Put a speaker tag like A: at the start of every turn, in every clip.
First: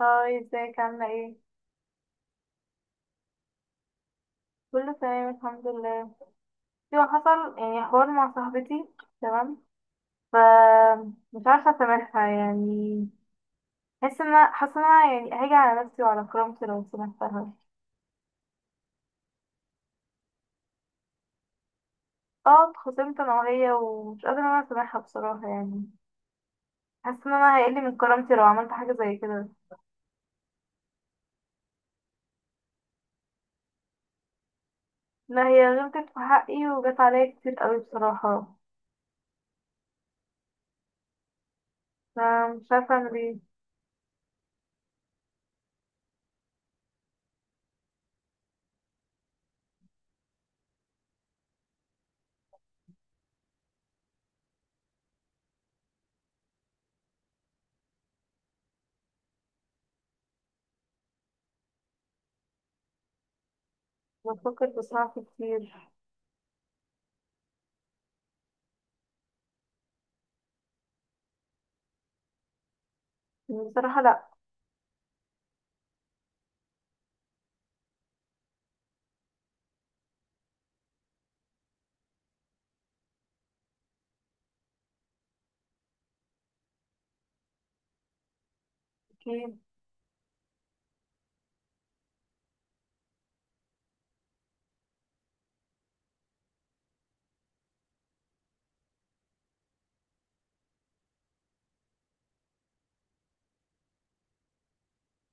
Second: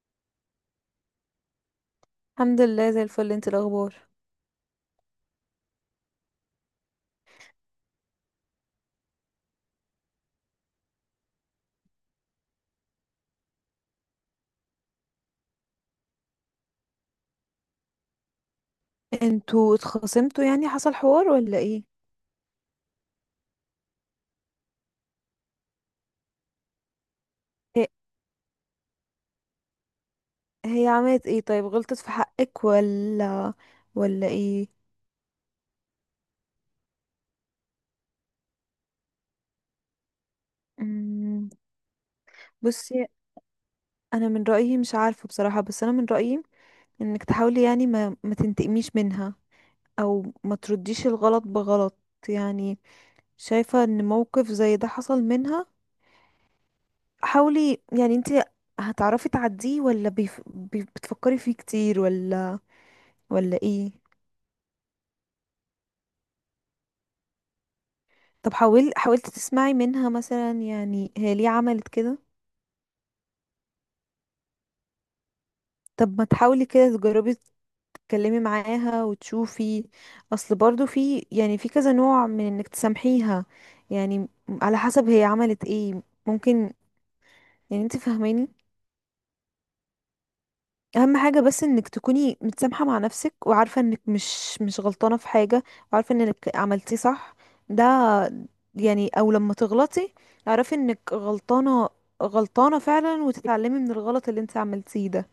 A: هاي، ازيك؟ عاملة ايه؟
B: الحمد لله زي الفل. انت الاخبار؟
A: كله تمام، الحمد لله. ايوه، حصل يعني حوار مع صاحبتي. تمام. ف مش عارفة اسامحها يعني. حاسة ان انا يعني هاجي على نفسي وعلى كرامتي لو سامحتها.
B: انتوا اتخاصمتوا يعني حصل حوار ولا ايه؟
A: اه، اتخاصمت انا وهي، ومش قادرة ان انا اسامحها بصراحة يعني. حاسة ان انا هيقل
B: هي,
A: من كرامتي لو عملت حاجة زي كده.
B: هي عملت ايه؟ طيب غلطت في حقك ولا ايه؟
A: لا، هي غلطت في حقي وجت عليا كتير قوي بصراحة.
B: مم.
A: فمش عارفة
B: بصي
A: اعمل ايه.
B: انا من رايي، مش عارفه بصراحه، بس انا من رايي انك تحاولي، يعني ما تنتقميش منها او ما ترديش الغلط بغلط. يعني شايفه ان موقف زي ده حصل منها، حاولي، يعني انت هتعرفي تعديه ولا بتفكري فيه كتير، ولا ايه؟
A: بفكر بصراحة كتير.
B: طب حاولت تسمعي منها مثلا، يعني هي ليه عملت كده؟
A: بصراحة لا.
B: طب ما تحاولي كده، تجربي تتكلمي معاها وتشوفي. اصل برضو في، يعني، في كذا نوع من انك تسامحيها، يعني على حسب هي عملت ايه. ممكن. يعني انت فاهماني؟
A: أكيد.
B: اهم حاجة بس انك تكوني متسامحة مع نفسك، وعارفة انك مش غلطانة في حاجة، وعارفة انك عملتي صح. ده يعني، او لما تغلطي اعرفي انك غلطانة، غلطانة فعلا، وتتعلمي من الغلط اللي انت عملتيه ده.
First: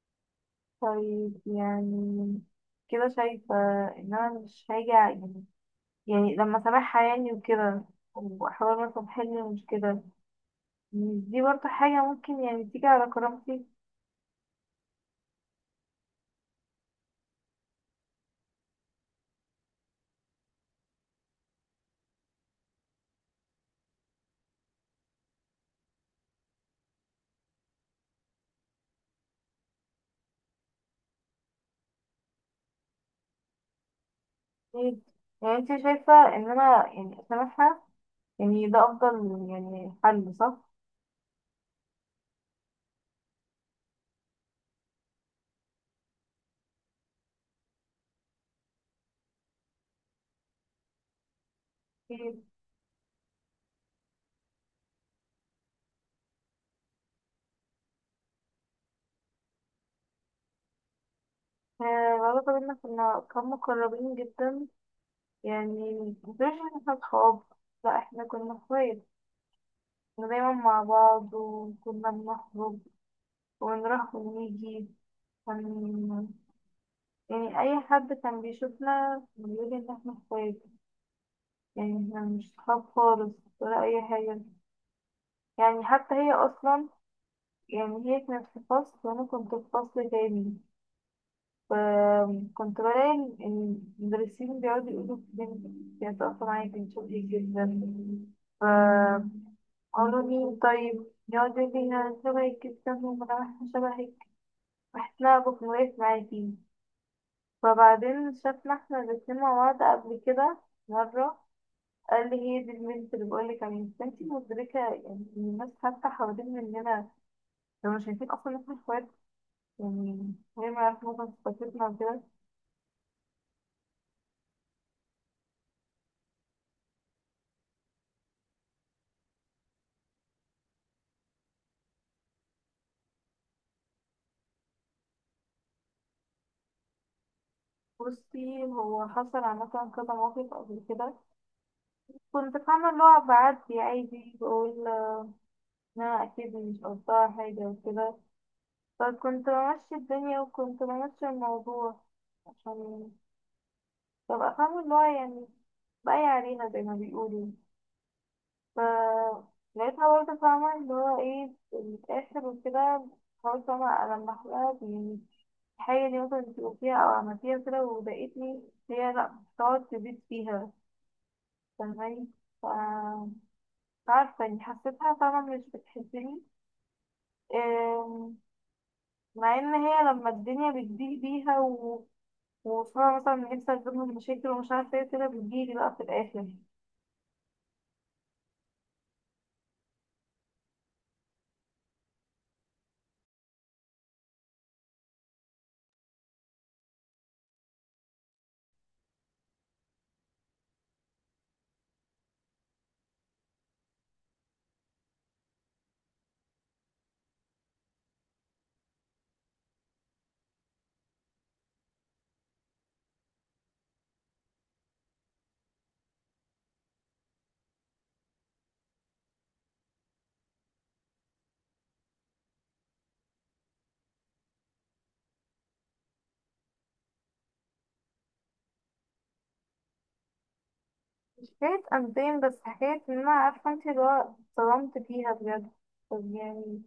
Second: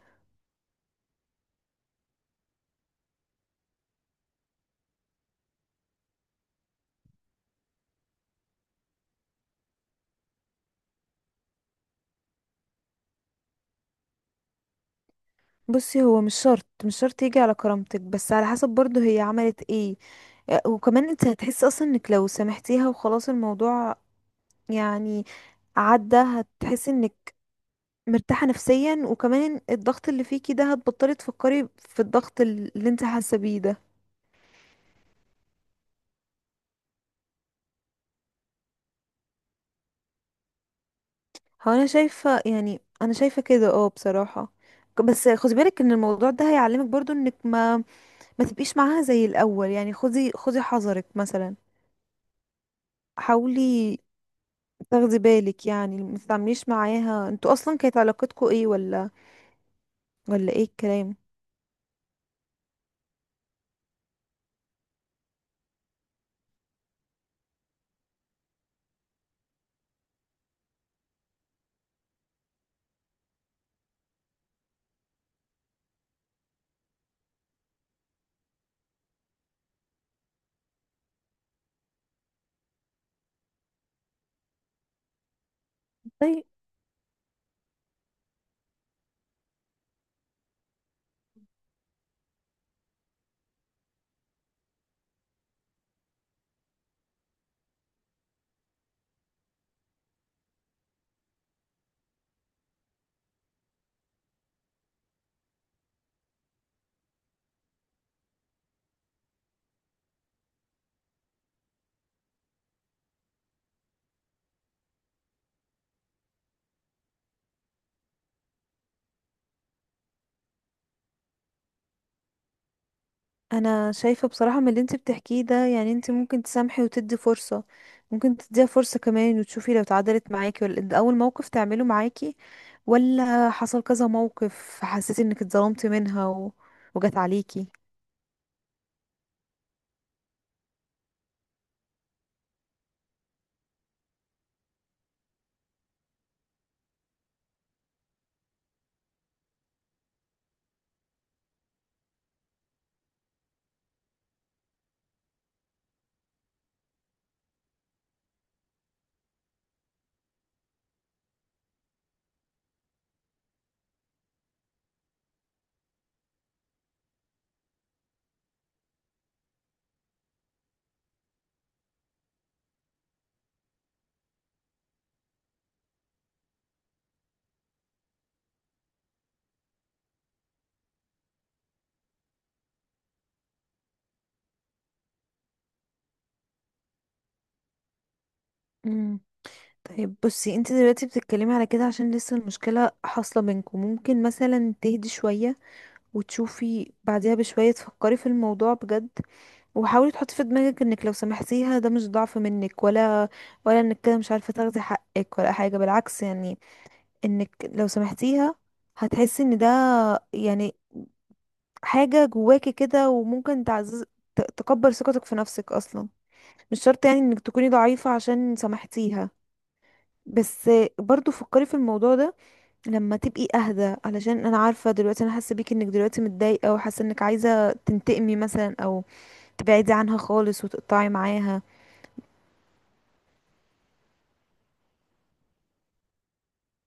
A: طيب يعني، كده شايفة إن أنا مش هاجي يعني، يعني لما سامعها يعني وكده، وأحاول مثلا أحل المشكلة. مش دي برضه حاجة ممكن يعني تيجي على كرامتي؟
B: بصي، هو مش شرط يجي على كرامتك، بس على حسب برضه هي عملت ايه. آه، وكمان انت هتحسي اصلا انك لو سامحتيها وخلاص الموضوع، يعني عدى، هتحسي انك مرتاحة نفسيا، وكمان الضغط اللي فيكي ده هتبطلي تفكري في الضغط اللي انت حاسة بيه ده.
A: إيه؟ يعني أنت شايفة إن أنا يعني أسامحها؟ يعني ده أفضل يعني حل، صح؟
B: هو انا شايفة، يعني انا شايفة كده، بصراحة. بس خدي بالك ان الموضوع ده هيعلمك برضو انك ما تبقيش معاها زي الاول. يعني خدي خدي حذرك مثلا.
A: طيب.
B: حاولي تاخدي بالك، يعني ما تتعامليش معاها. انتوا اصلا كانت علاقتكوا ايه، ولا ايه الكلام؟
A: آه. العلاقة بينا، كنا مقربين جدا. يعني مش إن احنا صحاب، لأ احنا كنا اخوات. كنا دايما مع بعض، وكنا بنخرج ونروح ونيجي. كان يعني أي حد كان بيشوفنا بيقول إن إحنا إخوات. يعني إحنا مش صحاب خالص ولا أي حاجة. يعني حتى هي
B: طيب.
A: أصلا يعني، هي كانت في فصل وأنا كنت في فصل تاني. فكنت بلاقي إن المدرسين بيقعدوا يقولوا في بنتي كانت أصلا معايا كانت شاطرة جدا. فقالوا لي طيب، يقعد يقول لي أنا شبهك جدا وأنا شبهك، وإحنا بنوقف معاكي. فبعدين شافنا احنا الاتنين مع بعض قبل كده مرة، قال لي هي دي البنت اللي بقول لك عليها، بس انتي مدركة يعني إن الناس حتى حوالين مننا لو مش شايفين اصلا ان احنا اخوات، يعني هي ما يعرفوا مثلا صفاتنا وكده.
B: انا شايفة بصراحة من اللي انت بتحكيه ده، يعني انت ممكن تسامحي وتدي فرصة. ممكن تديها فرصة كمان وتشوفي لو اتعدلت معاكي، ولا ده اول موقف تعمله معاكي، ولا حصل كذا موقف حسيتي انك اتظلمتي منها وجت عليكي.
A: بصي، هو حصل عامة كذا موقف قبل كده. كنت فاهمة اللي هو بعدي عادي بقول ان انا اكيد مش قصدها حاجة وكده، فكنت بمشي الدنيا وكنت بمشي الموضوع، عشان ببقى فاهمة اللي هو يعني بقى عليها زي ما بيقولوا. ف لقيتها برضه فاهمة اللي هو ايه، بتتأثر وكده. حاولت فاهمة ألمح لها يعني الحاجة دي، مثلا انتي قلتيها أو عملتيها كده وضايقتني. هي لأ، بتقعد تزيد فيها. فاهماني؟ ف مش عارفة يعني، حسيتها فاهمة مش بتحبني. أم، مع إن هي لما الدنيا بتضيق بيها وفاهمة مثلا نفسي أجيب من مشاكل ومش عارفة ايه كده، بتجيلي بقى في الآخر.
B: مم. طيب بصي، انت دلوقتي بتتكلمي على كده عشان لسه المشكلة حاصلة بينكم. ممكن مثلا تهدي شوية وتشوفي بعدها بشوية تفكري في الموضوع بجد. وحاولي تحطي في دماغك انك لو سامحتيها ده مش ضعف منك، ولا انك كده مش عارفة تاخدي حقك ولا حاجة. بالعكس يعني، انك لو سامحتيها هتحسي ان ده يعني حاجة جواكي كده، وممكن تعزز، تكبر ثقتك في نفسك اصلا. مش شرط يعني انك تكوني ضعيفة عشان سامحتيها. بس برضو فكري في الموضوع ده لما تبقي اهدى، علشان انا عارفه دلوقتي، انا حاسه بيكي انك دلوقتي متضايقه، وحاسه انك عايزه تنتقمي مثلا، او تبعدي عنها خالص وتقطعي
A: مش
B: معاها.
A: حكاية قلبين، بس حكاية ان انا عارفة انت اللي هو اتصدمت فيها بجد. طب يعني،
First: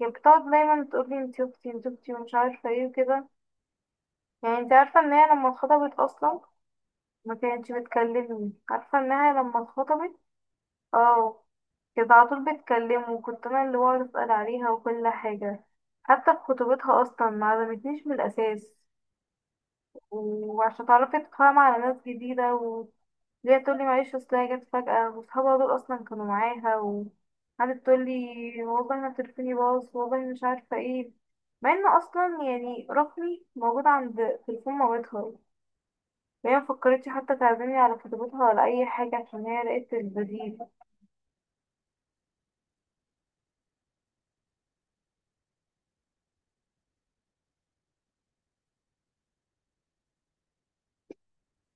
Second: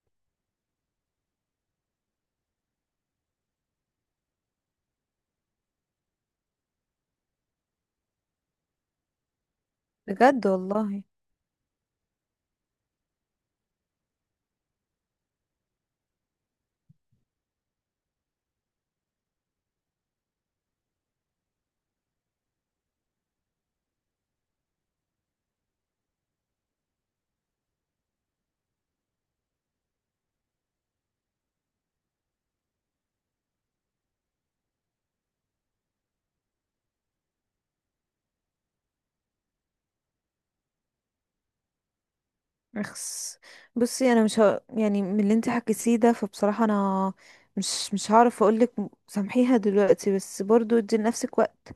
A: هي بتقعد دايما تقولي انت اختي انت اختي ومش عارفة ايه وكده. يعني انت عارفة ان هي لما اتخطبت اصلا ما كانتش بتكلمني؟ عارفة انها لما اتخطبت،
B: بجد والله؟
A: اه، كانت على طول بتكلمه، وكنت انا اللي بقعد اسأل عليها وكل حاجة. حتى في خطوبتها اصلا ما عزمتنيش من الاساس. وعشان تعرفي تتفاهم على ناس جديدة، ليه، تقول لي معلش اصل هي جت فجأة وصحابها دول اصلا كانوا معاها. وقعدت تقول لي والله انا تليفوني باظ والله مش عارفة ايه، مع ان اصلا يعني رقمي موجود عند تليفون مامتها. وهي مفكرتش حتى تعزمني على خطيبتها ولا اي حاجة، عشان هي لقيت البديل.
B: اخس. بصي انا مش ه... يعني من اللي انت حكيتيه ده، فبصراحه انا مش هعرف اقولك سامحيها دلوقتي، بس برضو ادي لنفسك وقت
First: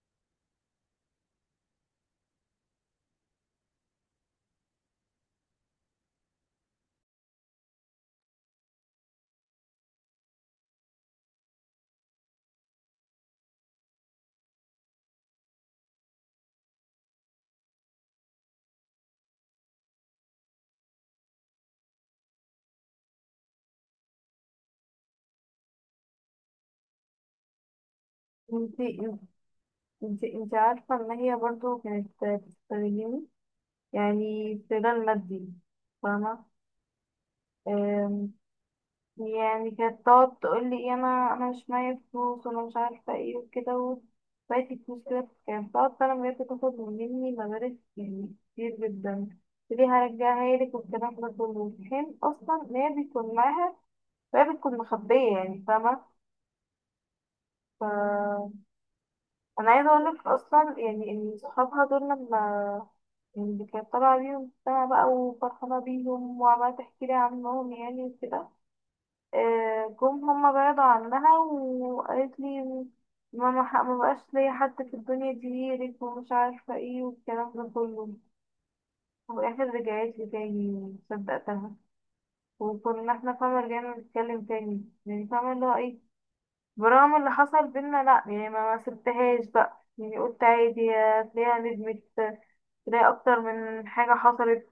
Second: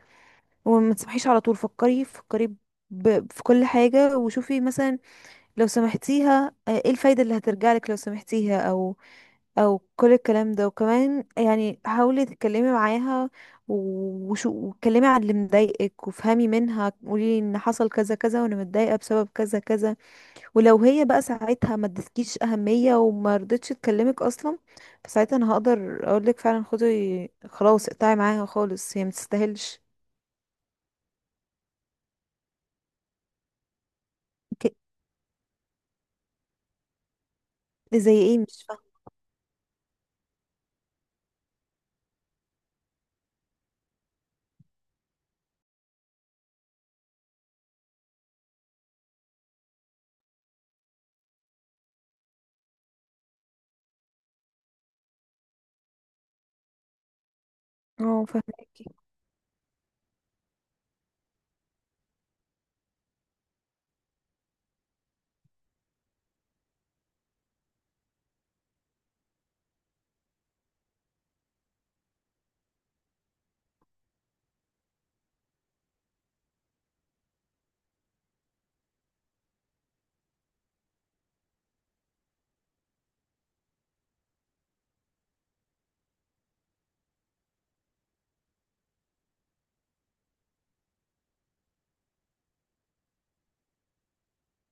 B: وما تسامحيش على طول. فكري فكري في كل حاجه، وشوفي مثلا لو سامحتيها، آه، ايه الفايده اللي هترجع لك لو سامحتيها، او كل الكلام ده؟ وكمان يعني حاولي تتكلمي معاها، و- وشو واتكلمي عن اللي مضايقك، وافهمي منها. قولي ان حصل كذا كذا وانا متضايقه بسبب كذا كذا. ولو هي بقى ساعتها ما ادتكيش اهميه وما رضتش تكلمك اصلا، فساعتها انا هقدر اقولك فعلا خدي خلاص اقطعي معاها
A: انتي
B: خالص، هي ما تستاهلش.
A: انتي عارفة ان هي برضو كانت بتستغلني، يعني
B: ك-
A: استغلال مادي.
B: زي
A: فاهمة؟
B: ايه؟ مش فاهمه.
A: يعني كانت تقعد تقول لي إيه، انا مش معايا فلوس وانا مش عارفه ايه وكده، وبقيت الفلوس كده، كانت بتقعد فعلا بجد تاخد مني مبالغ يعني كتير جدا. ليه هرجعها لك والكلام ده كله، في حين اصلا ان هي بيكون معاها وهي بتكون مخبيه يعني، فاهمه؟
B: اه،
A: ف
B: فاهمكي.
A: انا عايزه اقول لك اصلا يعني ان صحابها دول لما، يعني كانت طالعه بيهم السما بقى وفرحانه بيهم وعماله تحكي لي عنهم يعني وكده، آه، جم هما بعدوا عنها وقالت لي ما بقاش ليا حد في الدنيا غيرك ومش عارفة ايه والكلام ده كله. وفي الآخر رجعت لي تاني، صدقتها. وكنا احنا فاهمة رجعنا نتكلم تاني يعني، فاهمة اللي هو ايه، برغم اللي حصل بينا لأ يعني ما سبتهاش بقى، يعني قلت عادي هتلاقيها ندمت، تلاقي أكتر من حاجة حصلت.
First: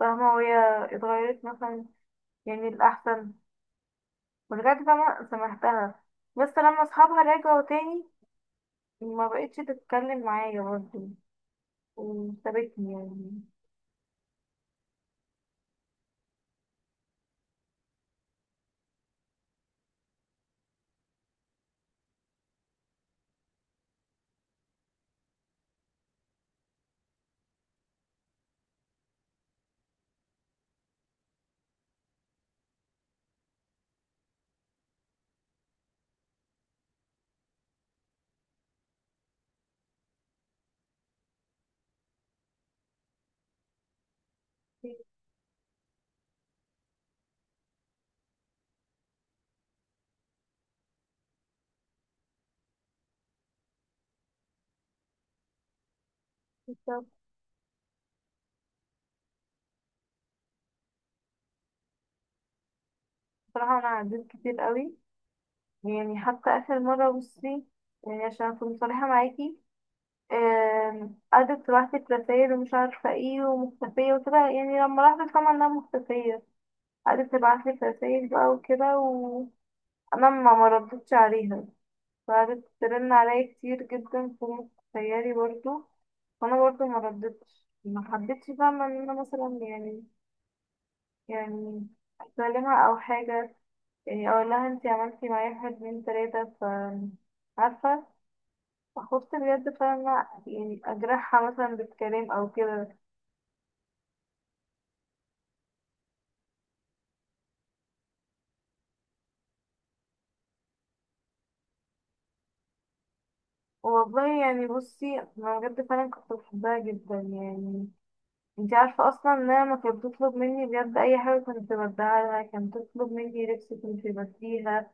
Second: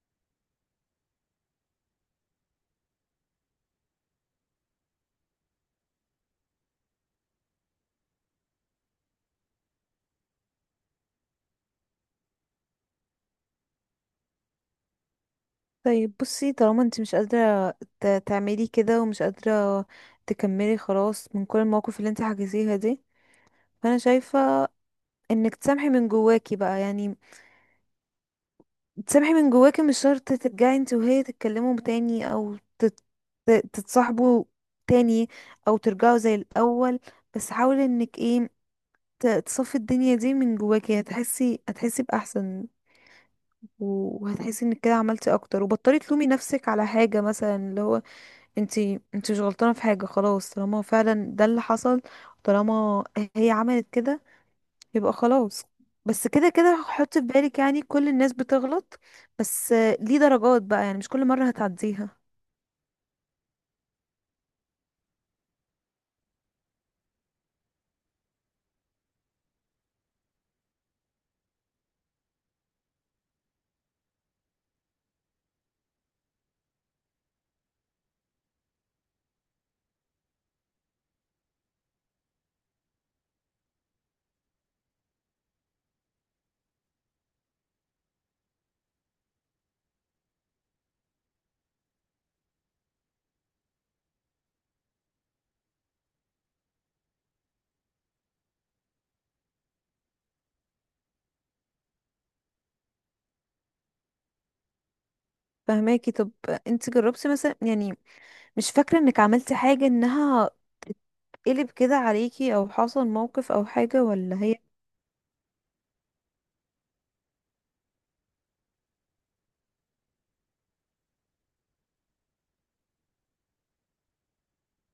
A: فاهمة؟ وهي اتغيرت مثلا يعني الأحسن بجد، فاهمة، سامحتها. بس لما اصحابها رجعوا تاني، ما بقتش تتكلم معايا برضه وسابتني يعني.
B: طيب بصي، طالما انت مش قادره تعملي كده، ومش قادره تكملي خلاص من كل المواقف اللي انت حكيتيها دي، فانا شايفه انك تسامحي من جواكي بقى. يعني تسامحي من جواكي، مش شرط ترجعي انت وهي تتكلموا تاني او تتصاحبوا تاني، او ترجعوا زي الاول. بس حاولي انك ايه، تصفي الدنيا دي من جواكي، هتحسي، هتحسي باحسن، وهتحسي انك كده عملتي اكتر، وبطلي تلومي نفسك على حاجه، مثلا اللي هو انت، انت مش غلطانه في حاجه خلاص طالما فعلا ده اللي حصل. طالما هي عملت كده يبقى خلاص. بس كده كده حط في بالك يعني كل الناس بتغلط، بس آه، ليه درجات بقى، يعني مش كل مرة هتعديها.
A: بصراحة أنا عديت كتير قوي يعني، حتى آخر مرة بصي، يعني عشان أكون صريحة معاكي، قعدت تبعتلي رسايل ومش عارفة ايه ومختفية وكده. يعني لما لاحظت طبعا انها مختفية، قعدت تبعتلي رسايل بقى وكده، وأنا ما مردتش عليها. وقعدت ترن عليا كتير جدا فوق خيالي برضه، وانا برضه ما ردتش، ما حبيتش فاهمة ان انا مثلا يعني، يعني اكلمها او حاجة، يعني اقول لها انتي عملتي معايا واحد اتنين تلاتة. ف عارفة، خفت بجد فاهمة يعني اجرحها مثلا بالكلام او كده.
B: فهماكي؟ طب انت جربتي مثلا، يعني مش فاكرة انك عملتي حاجة انها قلب كده عليكي، او حصل موقف او حاجة،
A: والله
B: ولا هي
A: يعني بصي، انا بجد فعلا كنت بحبها جدا يعني. انتي عارفة اصلا انها ما كانت بتطلب مني بجد اي حاجة كنت بديها لها، كانت بتطلب مني لبس كنت بديها.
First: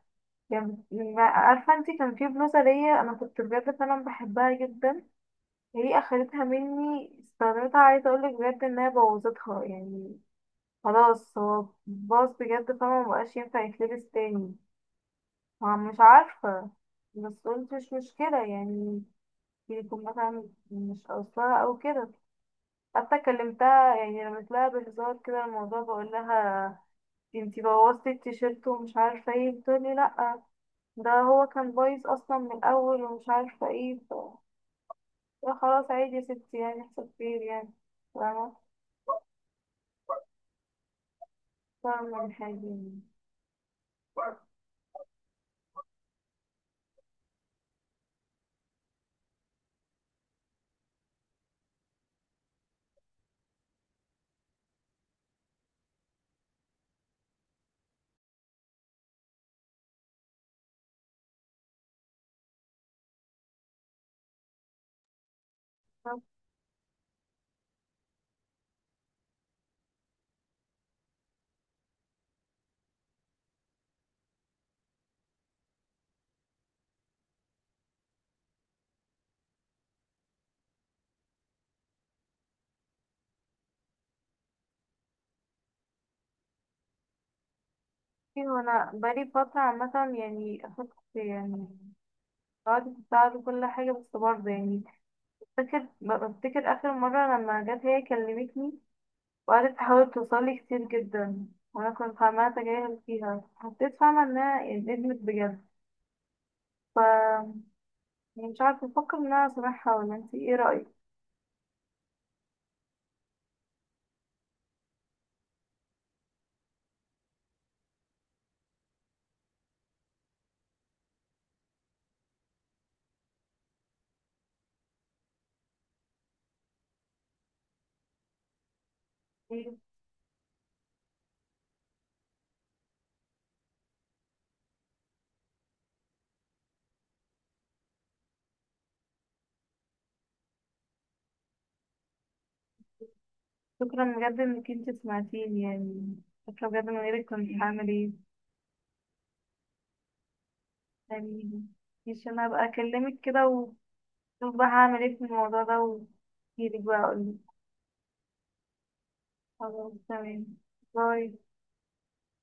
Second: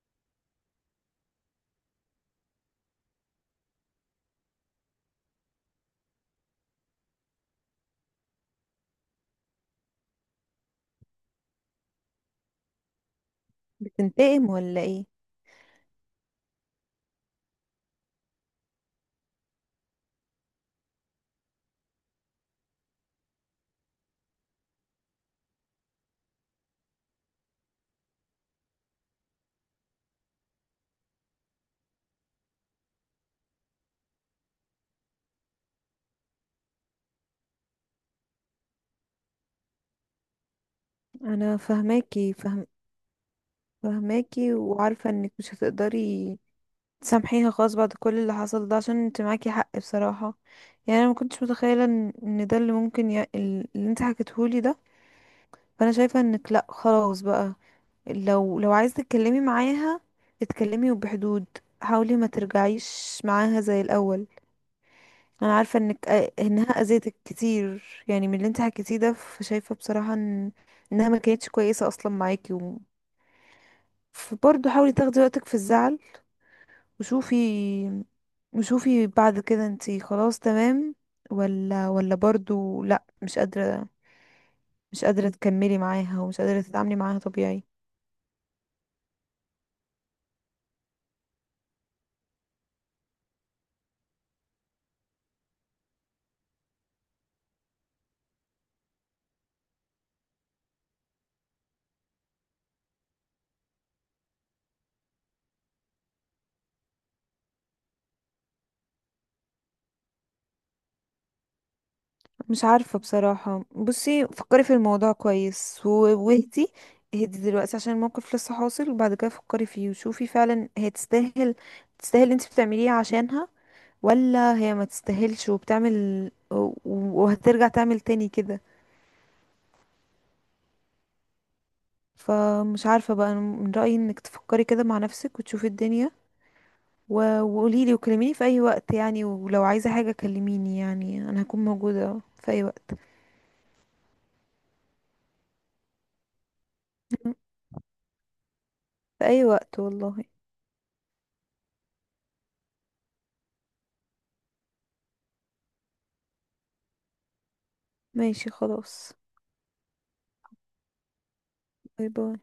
A: يعني عارفة انتي، كان في بلوزة ليا انا كنت بجد فعلا بحبها جدا، هي اخدتها مني، استخدمتها، عايزة اقولك بجد انها بوظتها يعني. خلاص، هو باظ بجد، فما مبقاش ينفع يتلبس
B: بتنتقم
A: تاني.
B: ولا ايه؟
A: مش عارفة، بس قلت مش مشكلة يعني، يكون مثلا مش قصدها او كده. حتى كلمتها يعني، رميت لها بهزار كده الموضوع، بقول لها انتي بوظتي التيشيرت ومش عارفة ايه. بتقولي لأ، ده هو كان بايظ اصلا من الاول ومش عارفه ايه لا خلاص، عادي يا ستي، يعني يحصل خير يعني. فاهمة؟
B: انا
A: فاهمة
B: فهماكي
A: الحاجة يعني.
B: فهماكي، وعارفة انك مش هتقدري تسامحيها خالص بعد كل اللي حصل ده، عشان انت معاكي حق بصراحة. يعني انا ما كنتش متخيلة ان ده اللي ممكن اللي انت حكيتهولي ده. فانا شايفه انك لا، خلاص بقى، لو عايز تتكلمي معاها اتكلمي وبحدود. حاولي ما ترجعيش معاها زي الاول. انا عارفه انك آه، انها اذيتك كتير، يعني من اللي انت حكيتيه ده، فشايفه بصراحه ان انها ما كانتش كويسه اصلا معاكي فبرضه حاولي تاخدي وقتك في الزعل. وشوفي، وشوفي بعد كده انت خلاص تمام، ولا برضه لا، مش قادره، مش قادره تكملي معاها ومش قادره تتعاملي معاها طبيعي.
A: بصي، هو انا بقالي فترة عامة يعني، اخدت يعني، قعدت تساعد كل حاجة، بس برضه يعني فاكر بفتكر اخر مرة لما جت هي كلمتني وقعدت تحاول توصلي كتير جدا، وانا كنت فاهمة اتجاهل فيها. حسيت فاهمة انها ندمت بجد. ف يعني مش عارفة افكر ان انا اسامحها، ولا انتي ايه رأيك؟
B: مش عارفة بصراحة. بصي فكري في الموضوع كويس، واهدي، اهدي دلوقتي عشان الموقف لسه حاصل، وبعد كده فكري فيه وشوفي فعلا هي تستاهل. تستاهل انت بتعمليه عشانها، ولا هي ما تستاهلش وبتعمل، وهترجع تعمل تاني كده؟ فمش عارفة بقى، أنا من رأيي انك تفكري كده مع نفسك وتشوفي الدنيا، وقوليلي وكلميني في اي وقت. يعني ولو عايزة حاجة كلميني، يعني انا هكون موجودة في اي وقت.
A: شكرا بجد انك انت سمعتيني يعني، شكرا بجد، من غيرك كنت هعمل ايه
B: في اي وقت والله.
A: يعني. مش انا هبقى اكلمك كده وشوف بقى هعمل ايه في الموضوع ده، واجيلك بقى اقولك.
B: ماشي خلاص.
A: خلاص تمام. باي.
B: باي باي.